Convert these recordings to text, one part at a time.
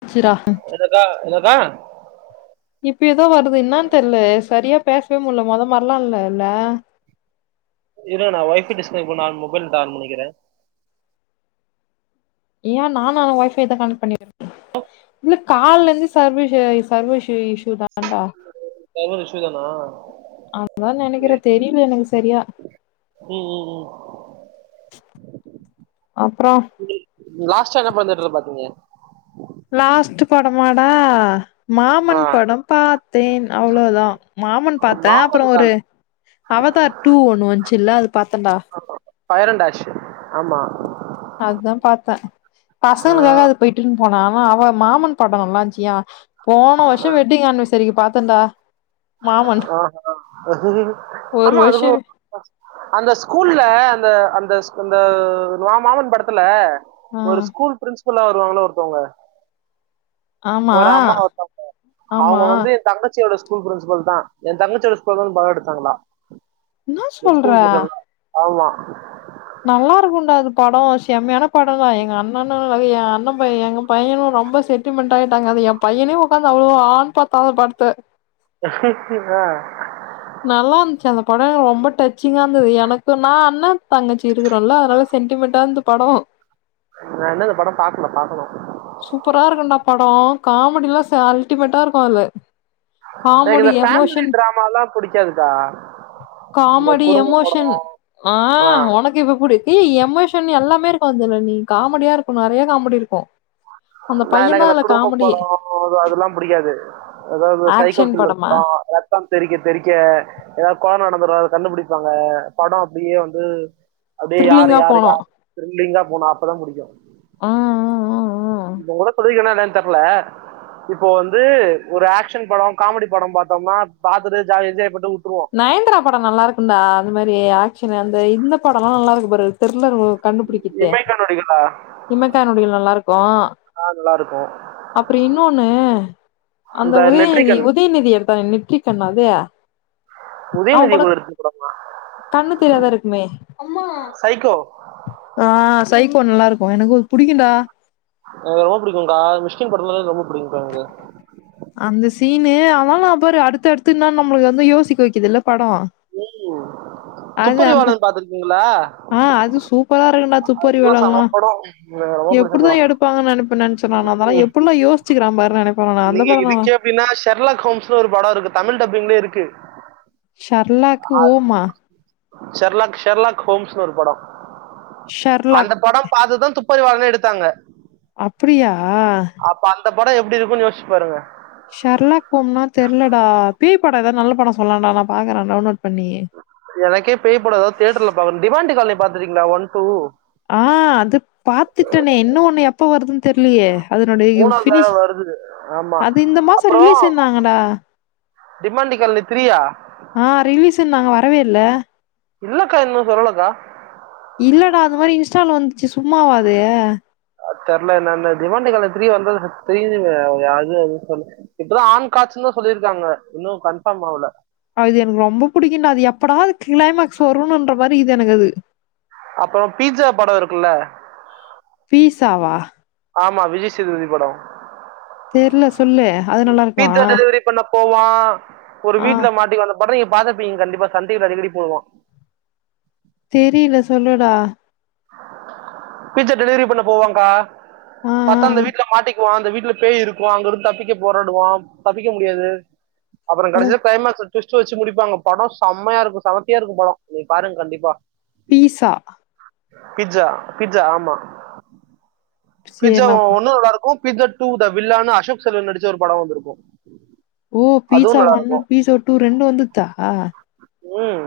போச்சுறா [unintelligible] இப்ப எதோ வருது இன்னான் தெர்ல சரியா பேசவே முட்ல மொத மார்லா இல்லல இருங்க நா ஒய்ஃபை டிஸ்கனெக்ட் பண் நான் மொபைல் நெட் ஆன் பண்ணிக்கிறே ஏ நானு அதா ஒய்ஃபை தா கனெக்ட் பண்ணிருக்கே இல்ல கால்லருந்து சர்வீஷு சர்வ இஷு இஷ்யூ தான்டா சர்வர் இஷ்யூதானா அதுதா நெனைக்கிறே தெரில எனக்கு செரியா ஓ ஓ ஓ அப்றோ ம் லாஸ்ட்டா என்ன பட தேட்டர்ல பாத்தீங்க லாஸ்ட்டு படமாடா ஆ மாமன் பட பாத்தேன் அவ்ளோதா மாமன் பாத்தே அப்பற மாமன் தான் ஒரு அவதார் டூ ஒன்னு வந்ச்சுல அது பாத்தன்டா ஃபயர் உண்டாச்சு ஆமா அதுதா பாத்தே ஆ, பசங்களுக்காக அது கூட்டுன் போனா அவ அவ மாமன் பட நல்லாந்ருச்சியா போன வர்ஷ வெட்டிங் ஆன்வெசரிக்கு பாத்தண்டா ஆ ஹா ஒரு ஆமா வருஷோ அதுக்குனு அந்த ஸ்கூல்ல அந்த அந்தஸ் அந்த மா மாமன் படத்துல ஆ ஒரு ஸ்கூல் பிரின்ஸ்பலா வருவாங்கள ஒருத்தவ்ங்க ஆமா ஒரு அம்மா ஒருத்தவ்ங்க ஆமா அவ்ங்க வந்து தங்கச்சியோட ஸ்கூல் பிரின்சிபல் தா எ தங்கச்சியோட ஸ்கூல வந்து பட எடுத்தாங்களா என்னா இந்த சொல்ற ஸ்கூல் [unintelligible] ஆமா நல்லா இருக்குண்டா அது பட செம்மையான படந்தா எங்க அண்ணன்னு அது எ அண்ண பைய எங்க பையனு ரொம்ப சென்டிமெண்ட் ஆயிட்டாங்க அது எ பையனே ஒக்காந்து அவ்ளோ ஆன்னு பாத்தா அந்த படத்த ஆ நல்லா இருந்துச்சு அந்த பட ரொம்ப டச்சிங்கா இருந்தது எனக்கு நா அண்ணந் தங்கச்சி இருக்குறோல்ல அதுனால சென்டிமெண்ட்டா இருந்து பட நா இன்னு இந்த பட பாக்கல பாக்கணு சூப்பரா இருக்குண்டா பட காமெடிலா ச அல்டிமேட்டா இருக்கு அதுல எனக்கு காமெடி இந்த ஃபேமாலி எமோஷன் ட்ராமாலா புடிக்காதுக்கா காமெடி எமோஷன் ஆ ஆஹ் ஒனக்கு இது புடிக் ஏ எமோஷன் எல்லாமே இருக்கு அதுல நீ காமெடியா இருக்கு நெறையா காமெடி இருக்கு அந்த நா பையன் தா எனக்கு அந்த அதுல குடும்பப் காமெடி படோ அது அதெல்லா புடிக்காது அதாவ்து இந்த சைக்கோ ஆக்ஷன் திரில்லர் படமா பட ரத் தம் தெரிக்க தெரிக்க எதாவ்து கொல நடந்துரு அத கண்டுபுடிப்பாங்க பட அப்டியே வந்து அப்டியே யாரு த்ரில்லிங்கா யாரு போனு யாரு திரிலிங்கா போனு அப்பதா புடிக்கு ஆ ஆ ஆ ஆ இத உங்கட்ட சொல்லிருக்கனா என்னன் தெர்ல இப்போ வந்து ஒரு ஆக்க்ஷன் பட காமெடி பட பாத்தம்னா அத பாத்துட்டு ஜாலியா என்ஜாய் பண்ணிட்டு விட்ருவோ நயன்தாரா பட நல்லா இருக்குன்டா அந்த மாரி ஆக்க்ஷன் அந்த இந்த படலா நல்லா இருக்கு பாரு திரிலர் ஓ கண்டுபிடிக் இப்ப இமைக்கன் நடிகளா இமைக்கா நொடிகள் நல்லா இருக்கு நல்லா இருக்கும் அப்றோ இன்னொன்னு அந்த இந்த உதயநிதி நெட்ரிகன் உதயநிதி எடுத்தானே நெற்றிக் கண் அதயா அவங் உதயநிதி கூட எடுத்து படம் கண்ணு தெரியாதா இருக்குமே சைக்கோ ஆ சைக்கோ நல்லா இருக்கு எனக்கு அது புடிக்குன்டா அ எனக்கு ரொம்ப புடிக்குங்க்கா மிஷ்கின் படனாலே எனக்கு ரொம்ப புடிக்குங்க்கா எனக்கு அந்த சீனு அமலா பாரு அடுத்து அடுத்து என்னா நம்மளுக்கு வந்து யோசிக்க வைக்குது இல்ல படம் உம் துப்பறிவாளர் பாத்துருக்கீங்களா ஆ அது சூப்பரா இருக்குன்டா சம துப்பறிவாளளான் படம் எனக்கு ரொம்ப பிடிச்ச எப்படிதான் படம் எடுப்பாங்கன்னு நினைப்ப நினைச்ச நானு அதனால எப்டியெல்லாம் யோசிச்சி நடிச்சிருக்கான் பாருல்லா நெனைப்பன் நானு அந்த நீங்க படம் நானா இதுக்கே அப்டின்னா ஷர்லாக் ஹோம்ஸ்ன்னு ஒரு படம் இருக்கு தமிழ் டப்பிங்லே இருக்கு ஷர்லாக்கு அ ஓமா ஷெர்லாக் ஷெர்லாக் ஹோம்ஸ்னு ஒரு படம் அந்த ஷர்லாக் படம் பாத்துதான் துப்பறிவாளன் எடுத்தாங்க அப்படியா அப்ப அந்த படம் எப்டி இருக்கும்ன்னு யோச் பாருங்க ஷெர்லாக் ஹோம்னா தெர்லடா பேய் படம் ஏதாது நல்ல படம் சொல்லன்டா நா பாக்குறேன் டவுன்லோட் பண்ணி எனக்கே பேய் படம்தா தியேட்டர்ல பாக்கனும் டிமாண்டி காலனி பாத்துருக்கிங்களா ஒன் டூ ஆ அது பாத்துட்டேனே இன்னும் ஒண்ணு எப்ப வருதுன்னு தெரிலயே அதனுடைய மூணாவது தடவை ப்னிஷ் வருது ஆமா அது இந்த மாசம் அப்புறம் ரிலீஸ்ன்னாங்கடா டிமாண்டி காலனி த்ரீயா ஆ ரிலீஸ்ஸுன்னாங்க வரவே இல்ல இல்லக்கா இன்னும் சொல்லலக்கா இல்லடா அந்த மாரி இன்ஸ்டால வந்துச்சி சும்மாவா அது அது தெர்ல என்னன்னு டிமாண்டி காலனி த்ரீ வந்தது த்ரீ அது சொல்லி இப்பதான் ஆண் காட்சன்னு சொல்லியிருக்காங்க இன்னும் கன்ஃபார்ம் ஆவுல அது எனக்கு ரொம்ப புடிக்கும்ண்டா அது எப்படா அது கிளைமேக்ஸ் வரும்ணுன்ற மாரி இருக்கிது எனக் அது அப்புறம் பீட்சா படம் இருக்குல்ல பீட்சாவா ஆமா விஜய்சேதுபதி படம் தெர்ல சொல்லு அது நல்லா இருக்குமா பீட்சா [unintelligible] போவான் ஒரு ஆ வீட்டுல மாட்டிக்குவ அந்த படம் நீங்க பாத்துருப்பீங்க கண்டிப்பா சன்டிவில அடிக்கடி போடுவான் தெரில சொல்லுடா பிட்சா டெலிவரி பண்ண போவாங்கா ஆ ஆ பாத்தா அந்த ஆ. வீட்ல மாட்டி க்குவா அந்த வீட்ல பேய் இருக்கும் அங்க இருந்து தப்பிக்க போராடுவா தப்பிக்க முடியாது அப்புறம் ஓ கடைசியா கிளைமேக்ஸ்ல ட்விஸ்ட் வச்சி முடிப்பாங்க படம் செம்மையா இருக்கும் செமத்தியா இருக்கும் படம் நீங்க பாருங்க கண்டிப்பா பீட்சா பிட்சா பிட்சா ஆமா சரி பிட்சா நான் பா ஒன்னும் நல்லா இருக்கும் பிட்சா டூ த வில்லன்னா அசோக் செல்வன் நடிச்ச ஒரு படம் வந்துருக்கும் ஓ பீட்சா ஒன்னு பீட்சா டூ ரெண்டும் வந்துதா உம்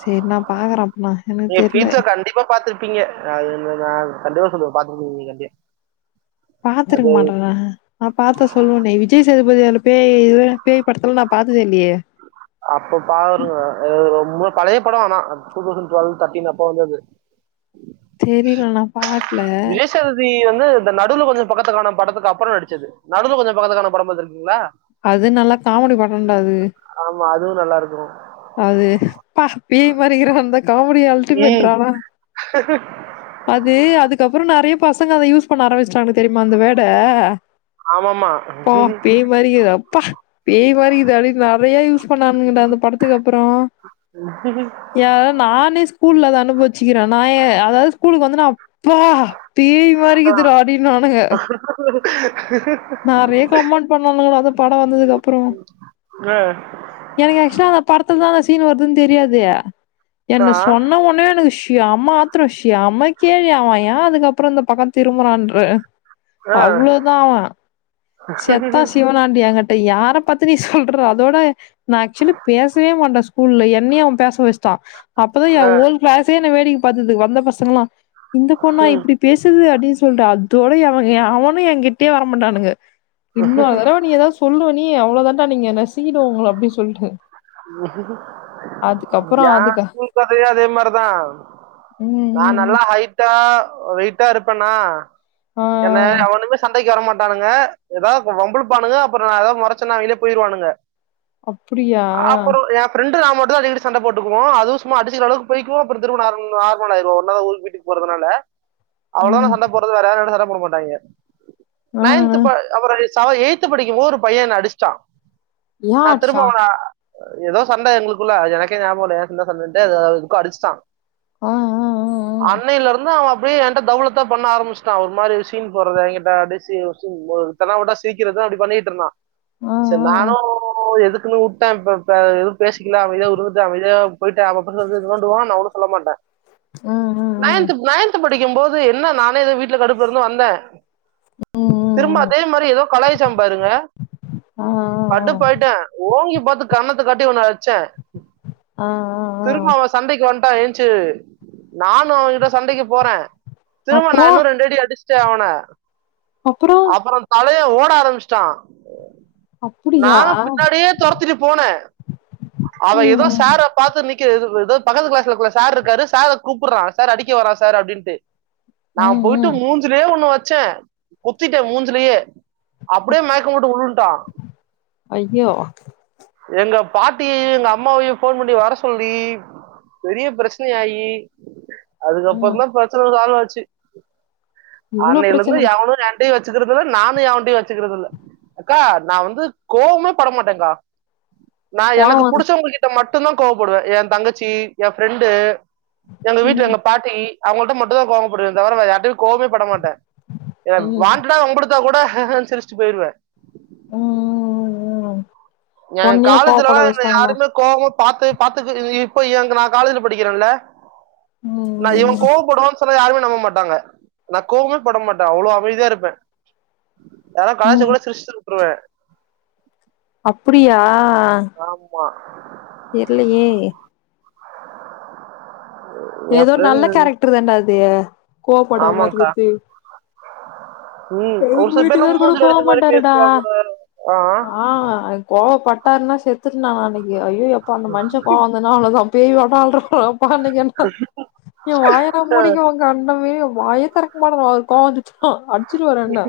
சேரி நா பாக்குறேன் அப்னா எனக்கு தெரில இப்ப பாத்துருப்பீங்க கண்டிப்பா சொல்லுவேன் பாத்துருப்பீங்க நீங்க கண்டிப்பா பாத்துருக்க அது மாட்டல நா பாத்தா சொல்லுவனே விஜய் சேதுபதி பேய் பேய் படத்துல நா பாத்ததே இல்லையே அப்ப பாருங்க அது ரொம்ப பழைய படம் ஆனா டூ தௌசண்ட் டுவெல் தேர்ட்டின் அப்ப வந்தது தெரில நா பாக்கல விஜய் சேதுபதி வந்து இந்த நடுவுல கொஞ்சம் பக்கத்த கானும் படத்துக்கு அப்புறம் நடிச்சது நடுவுல கொஞ்சம் பக்கத்தக்கானும் படம் பாத்துருக்கீங்களா அது நல்லா காமெடி படம்டா அது ஆமா அதுவு நல்லா இருக்கனோ அது பா பேய் மாரி கிற அந்த காமெடி ம் அல்டிமேட்ராலா அது அதுக்கப்புறோ நறைய பசங்க அத யூஸ் பண்ண ஆரம்பிச்ட்டாங்க தெரியுமா அந்த வேர்ட ஆமாமா ப்பா பேய் மாரிகீது அப்பா பேய் மாரிகீது அடே நறையா யூஸ் பண்ணானுங்க அந்த படத்தக்கு அப்பறோ ஏன்னா நானே ஸ்கூல்ல அத அனுபவிச்சிக்கிறே நாயே அதாவது ஸ்கூலுக்கு வந்தநா ப்பா பேய் மாறிக்குதுடா அப்டீன்னுவானுங்க நறையா கமெண்ட் பண்ணுவானுங்கடா அதுவு படோ வந்ததுக்கப்புறோ அ எனக்கு ஆக்சல அந்த படத்துலதா அந்த சீன் வருதுன்னு தெரியாதே என்ன ஆ சொன்ன ஒன்னே எனக்கு செயமாத் ஷியம கேள்வி அவ ஏ அதுக்கப்புறோ இந்த பக்கோ திரும்புறான்ற ஆ அவ்ளோதா அவ செத்தா சிவனாண்டி எங்கிட்ட யார பத்தி நீ சொல்ற அதோட நா ஆக்சுவலி பேசவே மாட்டே ஸ்கூல்ல என்னயே அவ பேச வெச்ட்டா அப்பதா எ ஆ ஓல் க்ளாசே என்ன வேடிக்க பாத்தது வந்த பசங்கங்கலா இந்த பொண்ணா இப்டி பேசுது அப்டீன்னு சொல்ற அதோட எவ எவனோ ஏ கிட்டயே வரமாட்டானுங்க இன்னோரு தடவ நீ எதாவ சொல்லுவ நீ அவ்வளோ தாண்டா நீங்க நசிங்கிடுவ உங்கள அப்டின்னு சொல்ட்ட உஹம் ஏ அதுக்கா ஸ்கூல் கதையோ அதே மாதிரிதா ம் நா ம் ம் நல்லா ஹைட் டா வெய்ட்டா இருப்பனா ஆ என்ன எவனுமே சண்டைக்கு வர மாட்டானுங்க எதாவது வம்பிழுப்பானுங்க அப்பறோ நா எதாவது மொறச்சனா அவிங்களே போயிருவானுங்க அப்பிடியா ப்ரெண்டு நா மட்டுந்தா அடிக்கடி சண்ட போட்டுக்குவோ அதுவு சும்மா அடிச்சுக்குற அளவுக்கு போயிக்குவோ அப்புறோ திரும்போ நார்மளாயிடுவோ ஒன் அவரு ஒரு மின்ட்டுக்கு போறதுனால அவ்வளவா நா ம் சண்ட போறது வேற யாரோடவோ சண்ட போட மாட்டாய்ங்க ஆ நைன்த்து ஆ ப அப்புறோ செவ எயி்த்து படிக்கும் வோரு பைய என்ன அடிச்ட்டா ஏ நா அடிச்சா திரும்போ அவன ஏதோ சண்ட எங்குளுக்குள்ள எனக்கே ஞாபகோ இல்ல ஏ சண்ட சண்டேன்ட்டு அதுஎதுக்கோ அடிச்ட்டா ஆ ஆ அன்னைல இர்ந்து அவப் டியே எ கிட்ட தவளத்தா பண்ண ஆரம்பிச்ட்டா அவ ஒரு மாரி சீன் போடுறது எ கிட்ட அப்டீயே சீ சீன் போட்றது தெனாவுட்டா சிரிக்கறது அப்புடி பண்ணிட்ர்ந்தா ஆ ஆ ஆ செரி நானு எதுக்குன்னு உட் ட இப்பப்ப எதுவு பேசிக்கல அமைதியா உருன்ந்த அமைதியா போயிட்ட அவ பர்ச எடுத்து நோன்டுவா நா ஒன்னோ சொல்ல மாட்டே ம் ஹு நைன்த்து நைன்த்து படிக்கும் போது என்ன நானே எதுவோ வீட்ல கடுப்புல இர்ந்து வந்தே ம் ம் திரும்ப ம் அதே மாரி எதோ கலாய்ச்சா பாருங்க ஆ கடுப்பாயிட்டே ஓங்கி பாத்து கன்னத்து காட்டி ஒன்னு அச்சே ஆ ஆ ஆ சண்டைக்கு வந்த்ட்டா ஏன்ச்சு நானு அவகிட்ட சண்டைக்கு போறே திரும்போ நா அப்றோ இன்னு ரெண்டு அடிச்சட்டே அவன அப்றோ அப்புறோ தலைய ஓட ஆரம்பிச்சிட்டா அப்டியா நானு பின்னாடியே தொரத்திட்டு போனே அவ ம் எதோ ம் சாரு இத பாத்து நிக்குது இ இதோ பக்கத்து கிளாஸ்ல சார் இருக்காரு சார கூப்புட்றா சார் அடிக்க வரா சார் அப்டீன்ட்டு நா ம் போயிட்டு ம் மூஞ்சுலயே ஒண்ணு வெச்சே குத்திட்டே மூஞ்சுலயே அப்டியே மயக்க போட்டு உழுந்ட்டா அய்யோ எங்க பாட்டியையும் எங்க அம்மாவையும் ஃபோன் பண்ணி வர சொல்லி பெரிய பிரச்சனையாயி ம் அதுக்கப்பறம் தா பிரச்சன ஆன் ஆச்சு இவ்ளோ அன்னையிலந்து பிரச்சன எவனும் ரேன்ங் ட்டயும் வச்சுக்கிறது இல்ல நானும் எவன்ட்டையு வச்சுக்கிறது இல்ல அக்கா நா வந்து கோவமே பட மாட்டேன்க்கா நா எனக்கு பாவோ அது. புடிச்சவங்க கிட்ட மட்டும் தா கோவப்படுவ என் தங்கச்சி என் ஃப்ரெண்டு எங்க வீட்ல ம் எங்க பாட்டி அவங்கள்ட்ட மட்டு தா கோவப்படுவ தவிர வேற யார்ட்டையும் கோவமே படமாட்ட எ ம் ம் வான்ட்டடா வம்புடுத்தா கூட சிர்ச்சுட்டு போய்டுவ ம் ம் ம் ம் எங்க காலேஜ்லலா எங்கள யாருமே கோவமா பாத்து பாத்து இப்போ எங்க நா காலேஜ்ல படிக்கிறேன்ல நா இவன் ம் கோவம் படுவான் சொன்னா யாருமே நம்ப மாட்டாங்க நா கோவமே பட மாட்ட அவ்ளோ அமைதியா இருப்ப யாருன்னா கலாய்ச்சா ம் கூட சிர்ச்சி விட்ருவ அப்படியா ஆமா தெர்லியே என் ஏதோ நல்ல ஃப்ரெண்ட் கேரக்டர் தான்ட அது கோவப்படமா ஆமாங்கக்கா இருக்குற்த்து ம் ஒரு எங் சில பேர்லாம் வீட்டுக்காரு கூட மூஞ்சில கோவ அடிச்ச மாதிரி மாட்டாருடா பேசுவாங்க ஆ கோவப்பட்டாருன்னா செத்துட்ட நா அன்னிக்கு ஐய்யோ எப்பா அந்த மன்ஷ கோவங் வந்தா அவ்ள தா பேய் வாட்டோ ஆட்ரு யப்பா அன்னைக்கு என்ன என் வாய நா ஆ, மூடிக்குவங்க அந்தமேரி வாயே தெறக்கமாட்டங்க அவுருக்கு கோவம் வந்துச்சுன்னா அட் அச்சிடு வாரு என்ன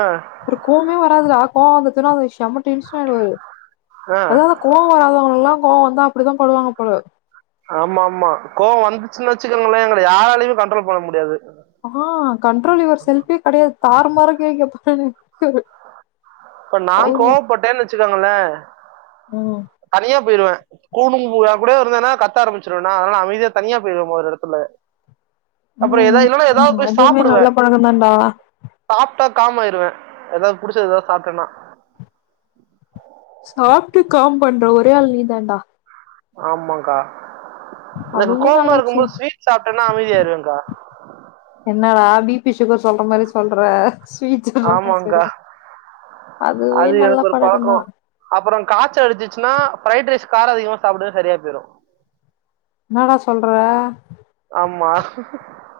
ஆ, அவுருக் கோவமே வராதுடா கோவம் வந்துச்சுன்னா அவுர் செம்ம டென்ஷன் ஆய்டுவாரு ஆ. அதா அந்த கோவோ வராதவங்கல்லா கோவம் வந்தா அப்டிதா படுவாங்க போல ஆமாமா கோவம் வந்துச்சுனச்சக்கங்களே எங்கள யாராலுயு கண்ட்ரோல் பண்ண முடியாது ஆ கண்ட்ரோல் யுவர் செல்ஃப்பே கெடையாது தாருமாரா கேய் கேப்பாரு எங்க வீட்டுக்காரு இப்ப நான் கோவப்பட்டேன் வச்சுக்கங்கள ம் தனியா போய்டுவ கோமதிங்கூட என் கூடவே இருந்ததுன்னா கத்த ஆரம்பிச்சிருவ நா அதனால அமைதியா தனியா போயிடுவ ஒரு எடத்துல அப்புறோ எதாவ் ம் இன்னொன்னு எதாவ் ம் போய் அதுவுமே சாப்புடுவ நல்ல பழக்கந்தான்டா சாப்ட்டா காமாயிருவ எதாவ் புடிச்சது எதாவ் சாப்ட்டன்னா சாப்ட்டு காம் பண்ற ஒரே ஆள் நீ தான்டா ஆமாங் கா எனக்கு அதுவுமே கோவமா நல்ல விஷயந்தா இருக்கும்போது ஸ்வீட் சாப்ட்டனா அமைதிய ஆய்டுவங்க்கா என்னடா பி பி சுகர் சொல்ற மாரி சொல்ற ஸ்வீட்ஸ்ல தா கா சரி ஆமாங்கா ஆய் அதுவே நல்ல பழக்கம் தா அப்பறம் காய்ச்ச அடிச்சிச்சுன்னா ஃப்ரைட் ரைஸ் காரோ அதிகமா சாப்டுவ சரியா போய்டும் என்னடா சொல்ற ஆமா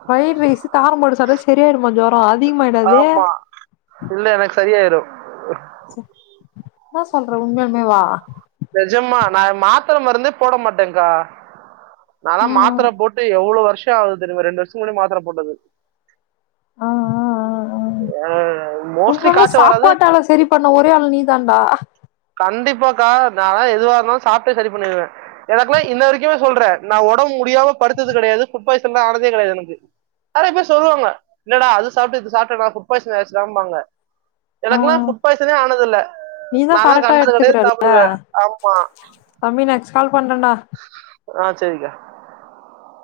ஃப்ரைட் ரைஸு காரம் போட்டு சாப்ட்டா சரி ஆயிடுமா ஜோரம் அதிகமாயிடாது உள்ள எனக்கு சரியாயிடும் இன்னா சொல்ற உண்மையாலுமே வா நெஜமா நா மாத்திர மருந்தே போட மாட்டேங்க்கா நா லா ஆ மாத்திர போட்டு எவ்ளோ வருஷோ ஆகுது தெரியுமா ரெண்டு வருஷ முன்னாடி மாத்திர போட்டது ஆ மோஸ்ட்லி புன்னல காய்ச்சல் வராது சாப்பாட்டால சரி பண்ண ஒரே ஆள் நீதான்டா கண்டிப்பாக்கா நாலா எதுவா இருந்தாலும் சாப்ட்டே சரி பண்ணிடுவேன் எனக்குல்லாம் இன்ன வரைக்குமே சொல்றேன் நா ஒடம்முடியாம படுத்தது கடையாது ஃபுட் பாய்சன் எல்லா ஆனதே கடையாது எனக்கு நறைய பேர் சொல்லுவாங்க என்னடா அது சாப்ட்டு இது சாப்ட்ட ஃபுட் பாய்சன் ஆயிடுச்சா ஆம்பாங்க ஆ எனக்கல்லாம் புட் பாய்சனே ஆனத இல்ல நீதா நால்லாம் கரெக்டா கண்ட கடைல எடுத்துக்கிறல்ல சாப்டுவேன் ஆமா தம்பி நெக்ஸ்ட் கால் பண்றேன்டா ஆ சரிக்கா